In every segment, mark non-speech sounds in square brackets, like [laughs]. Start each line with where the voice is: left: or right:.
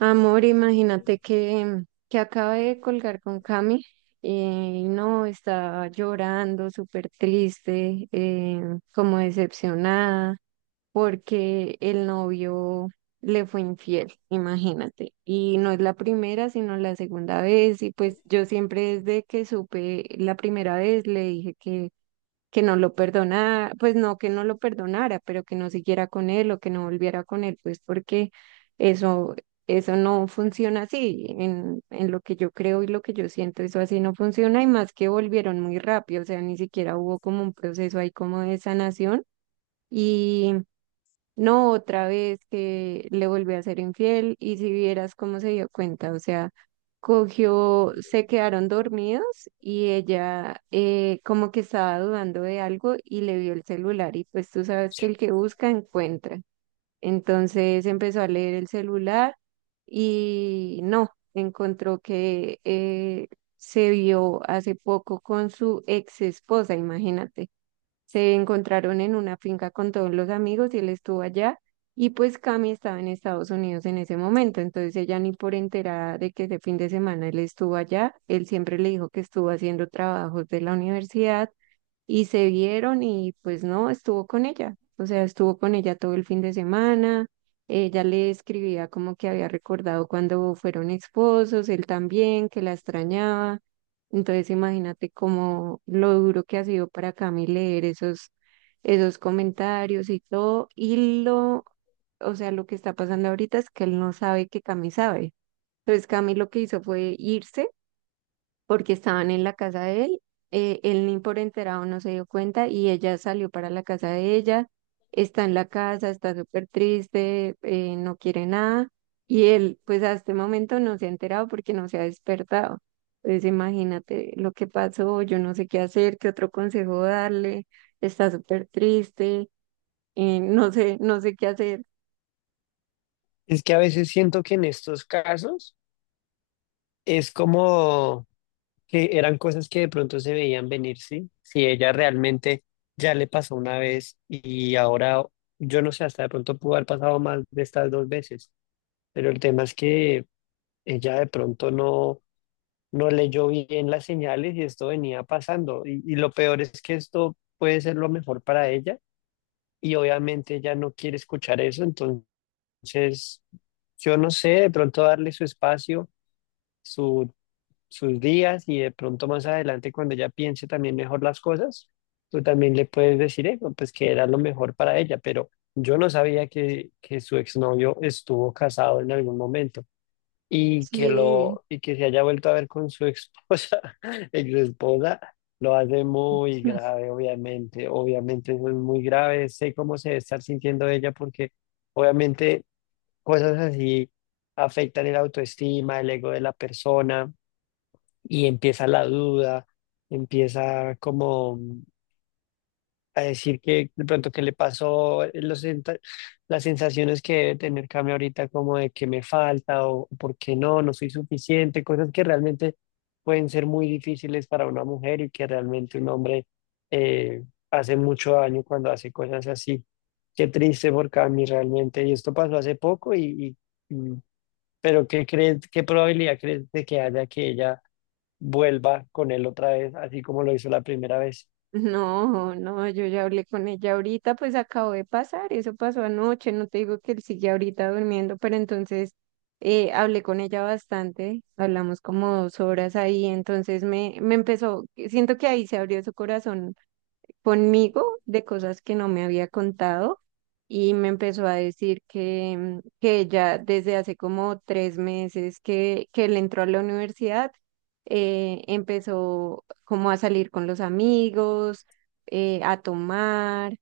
right: Amor, imagínate que acabé de colgar con Cami eh, y no, estaba llorando, súper triste, como decepcionada, porque el novio le fue infiel, imagínate. Y no es la primera, sino la segunda vez. Y pues yo siempre desde que supe la primera vez le dije que no lo perdona, pues no que no lo perdonara, pero que no siguiera con él o que no volviera con él, pues porque eso, eso no funciona así, en lo que yo creo y lo que yo siento, eso así no funciona y más que volvieron muy rápido, o sea, ni siquiera hubo como un proceso ahí como de sanación. Y no, otra vez que le volví a ser infiel y si vieras cómo se dio cuenta, o sea, cogió, se quedaron dormidos y ella como que estaba dudando de algo y le vio el celular y pues tú sabes que el que busca encuentra. Entonces empezó a leer el celular y no, encontró que se vio hace poco con su ex esposa, imagínate. Se encontraron en una finca con todos los amigos y él estuvo allá. Y pues Cami estaba en Estados Unidos en ese momento, entonces ella ni por enterada de que ese fin de semana él estuvo allá, él siempre le dijo que estuvo haciendo trabajos de la universidad y se vieron y pues no, estuvo con ella, o sea, estuvo con ella todo el fin de semana, ella le escribía como que había recordado cuando fueron esposos, él también, que la extrañaba, entonces imagínate como lo duro que ha sido para Cami leer esos, esos comentarios y todo, y lo, o sea, lo que está pasando ahorita es que él no sabe que Cami sabe. Entonces Cami lo que hizo fue irse porque estaban en la casa de él. Él ni por enterado no se dio cuenta y ella salió para la casa de ella, está en la casa, está súper triste, no quiere nada y él pues a este momento no se ha enterado porque no se ha despertado. Entonces imagínate lo que pasó, yo no sé qué hacer, qué otro consejo darle, está súper triste, no sé, no sé qué hacer.
left: Es que a veces siento que en estos casos es como que eran cosas que de pronto se veían venir, ¿sí? Si ella realmente ya le pasó una vez y ahora, yo no sé, hasta de pronto pudo haber pasado más de estas dos veces, pero el tema es que ella de pronto no, no leyó bien las señales y esto venía pasando. Y lo peor es que esto puede ser lo mejor para ella y obviamente ella no quiere escuchar eso, entonces yo no sé, de pronto darle su espacio su- sus días y de pronto más adelante cuando ella piense también mejor las cosas, tú también le puedes decir eso, pues que era lo mejor para ella, pero yo no sabía que su exnovio estuvo casado en algún momento
right: Sí.
left: y que se haya vuelto a ver con su esposa, [laughs] exesposa, lo hace muy grave, obviamente, obviamente eso es muy grave, sé cómo se debe estar sintiendo ella porque obviamente cosas así afectan el autoestima, el ego de la persona y empieza la duda, empieza como a decir que de pronto que le pasó, las sensaciones que debe tener Cami ahorita como de que me falta o por qué no soy suficiente, cosas que realmente pueden ser muy difíciles para una mujer y que realmente un hombre eh, hace mucho daño cuando hace cosas así. Qué triste por Cami realmente. Y esto pasó hace poco y- y- pero ¿qué crees, qué probabilidad crees de que haya que ella vuelva con él otra vez, así como lo hizo la primera vez?
right: No, no, yo ya hablé con ella ahorita, pues acabo de pasar, eso pasó anoche, no te digo que él sigue ahorita durmiendo, pero entonces hablé con ella bastante, hablamos como dos horas ahí, entonces me empezó, siento que ahí se abrió su corazón conmigo de cosas que no me había contado y me empezó a decir que ella desde hace como tres meses que él entró a la universidad, empezó como a salir con los amigos, a tomar,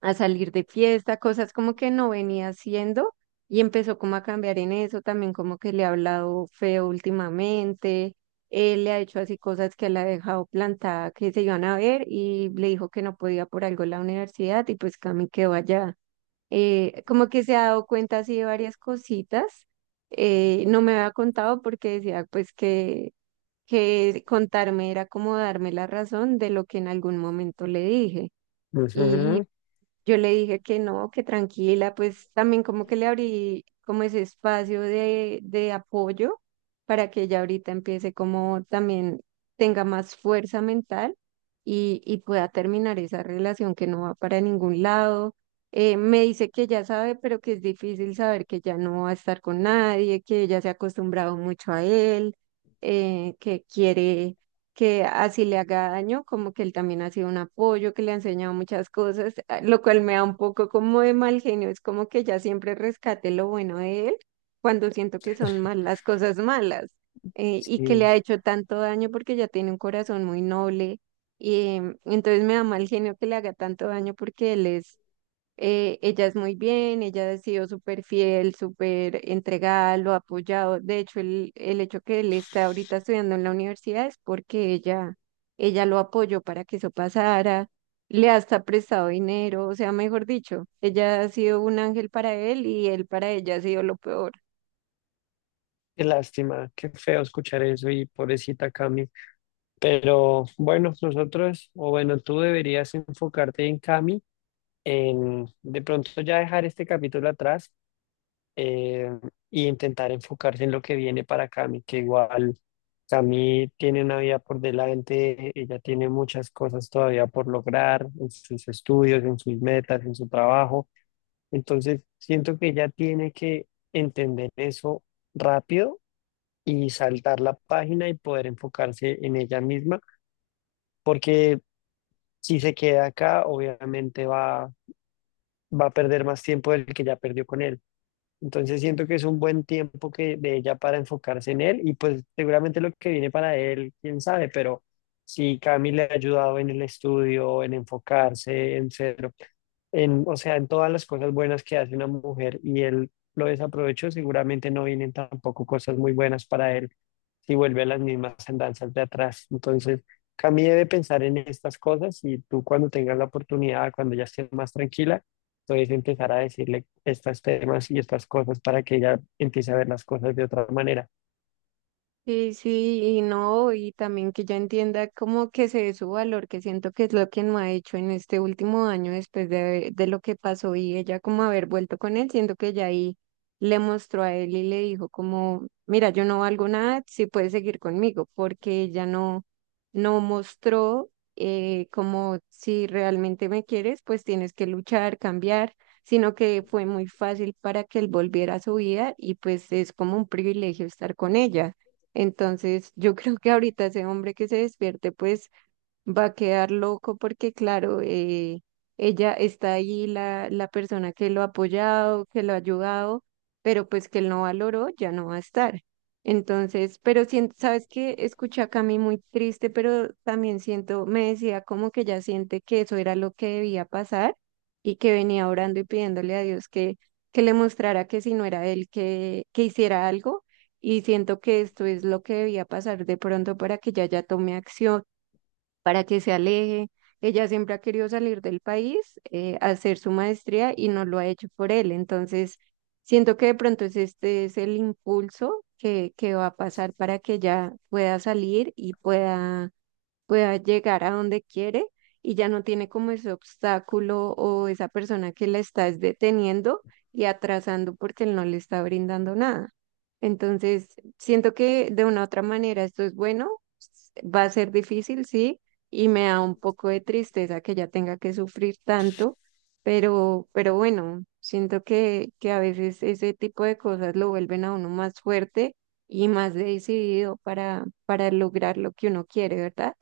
right: a salir de fiesta, cosas como que no venía haciendo y empezó como a cambiar en eso, también como que le ha hablado feo últimamente, él le ha hecho así cosas que la ha dejado plantada que se iban a ver y le dijo que no podía por algo la universidad y pues Cami quedó allá. Como que se ha dado cuenta así de varias cositas, no me había contado porque decía pues que contarme era como darme la razón de lo que en algún momento le dije.
left: Ujú.
right: Y yo le dije que no, que tranquila, pues también como que le abrí como ese espacio de apoyo para que ella ahorita empiece como también tenga más fuerza mental y pueda terminar esa relación que no va para ningún lado. Me dice que ya sabe, pero que es difícil saber que ya no va a estar con nadie, que ella se ha acostumbrado mucho a él, que quiere que así le haga daño, como que él también ha sido un apoyo, que le ha enseñado muchas cosas, lo cual me da un poco como de mal genio, es como que ya siempre rescate lo bueno de él cuando siento que son malas cosas malas y que le
left: Sí,
right: ha hecho tanto daño porque ya tiene un corazón muy noble y entonces me da mal genio que le haga tanto daño porque él es ella es muy bien, ella ha sido súper fiel, súper entregada, lo ha apoyado. De hecho, el hecho que él está ahorita estudiando en la universidad es porque ella lo apoyó para que eso pasara, le ha hasta prestado dinero, o sea, mejor dicho, ella ha sido un ángel para él y él para ella ha sido lo peor.
left: qué lástima, qué feo escuchar eso y pobrecita Cami. Pero bueno, nosotros, o bueno, tú deberías enfocarte en Cami, en de pronto ya dejar este capítulo atrás, eh, y intentar enfocarse en lo que viene para Cami, que igual Cami tiene una vida por delante, ella tiene muchas cosas todavía por lograr en sus estudios, en sus metas, en su trabajo. Entonces, siento que ella tiene que entender eso rápido y saltar la página y poder enfocarse en ella misma, porque si se queda acá, obviamente va a perder más tiempo del que ya perdió con él. Entonces siento que es un buen tiempo que de ella para enfocarse en él y pues seguramente lo que viene para él, quién sabe, pero si Cami le ha ayudado en el estudio, en enfocarse, en ser, en, o sea, en todas las cosas buenas que hace una mujer y él lo desaprovechó, seguramente no vienen tampoco cosas muy buenas para él si vuelve a las mismas andanzas de atrás. Entonces, Cami debe pensar en estas cosas y tú cuando tengas la oportunidad, cuando ya estés más tranquila entonces empezar a decirle estos temas y estas cosas para que ella empiece a ver las cosas de otra manera.
right: Sí, sí, y no, y también que ya entienda como que se dé su valor, que siento que es lo que no ha hecho en este último año después de lo que pasó y ella como haber vuelto con él, siento que ya ahí le mostró a él y le dijo como, mira, yo no valgo nada, si puedes seguir conmigo, porque ella no mostró como si realmente me quieres, pues tienes que luchar, cambiar, sino que fue muy fácil para que él volviera a su vida y pues es como un privilegio estar con ella. Entonces, yo [laughs] creo que ahorita ese hombre que se despierte, pues va a quedar loco porque, claro, ella está ahí, la persona que lo ha apoyado, que lo ha ayudado, pero pues que él no valoró, ya no va a estar. Entonces, pero siento, sabes que escuché a Cami muy triste, pero también siento, me decía como que ya siente que eso era lo que debía pasar y que venía orando y pidiéndole a Dios que le mostrara que si no era él, que hiciera algo. Y siento que esto es lo que debía pasar de pronto para que ella ya tome acción para que se aleje. Ella siempre ha querido salir del país, hacer su maestría y no lo ha hecho por él. Entonces, siento que de pronto es este es el impulso que va a pasar para que ella pueda salir y pueda llegar a donde quiere y ya no tiene como ese obstáculo o esa persona que la está es deteniendo y atrasando porque él no le está brindando nada. Entonces, siento que de una u otra manera esto es bueno, va a ser difícil, sí, y me da un poco de tristeza que ella tenga que sufrir tanto, pero bueno, siento que a veces ese tipo de cosas lo vuelven a uno más fuerte y más decidido para lograr lo que uno quiere, ¿verdad?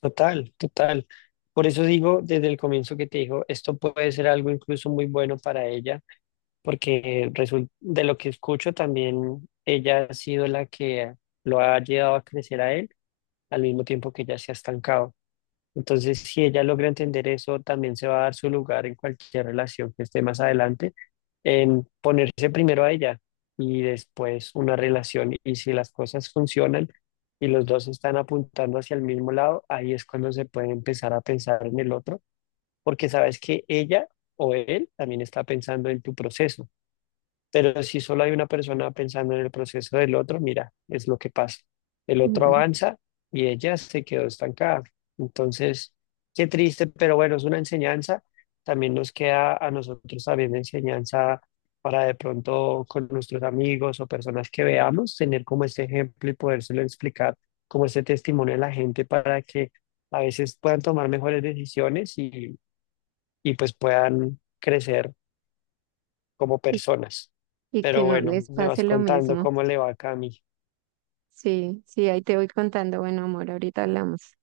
left: Total, total. Por eso digo desde el comienzo que te digo, esto puede ser algo incluso muy bueno para ella, porque de lo que escucho también ella ha sido la que lo ha llevado a crecer a él al mismo tiempo que ella se ha estancado. Entonces, si ella logra entender eso, también se va a dar su lugar en cualquier relación que esté más adelante, en ponerse primero a ella y después una relación. Y si las cosas funcionan y los dos están apuntando hacia el mismo lado, ahí es cuando se puede empezar a pensar en el otro, porque sabes que ella o él también está pensando en tu proceso. Pero si solo hay una persona pensando en el proceso del otro, mira, es lo que pasa. El otro
right: Mm.
left: avanza y ella se quedó estancada. Entonces, qué triste, pero bueno, es una enseñanza. También nos queda a nosotros también enseñanza para de pronto con nuestros amigos o personas que veamos, tener como este ejemplo y podérselo explicar como este testimonio a la gente para que a veces puedan tomar mejores decisiones y pues puedan crecer como
right: Y,
left: personas.
right: y que
left: Pero
right: no
left: bueno,
right: les
left: me
right: pase
left: vas
right: lo
left: contando
right: mismo.
left: cómo le va a Cami.
right: Sí, sí, ahí te voy contando. Bueno, amor, ahorita hablamos.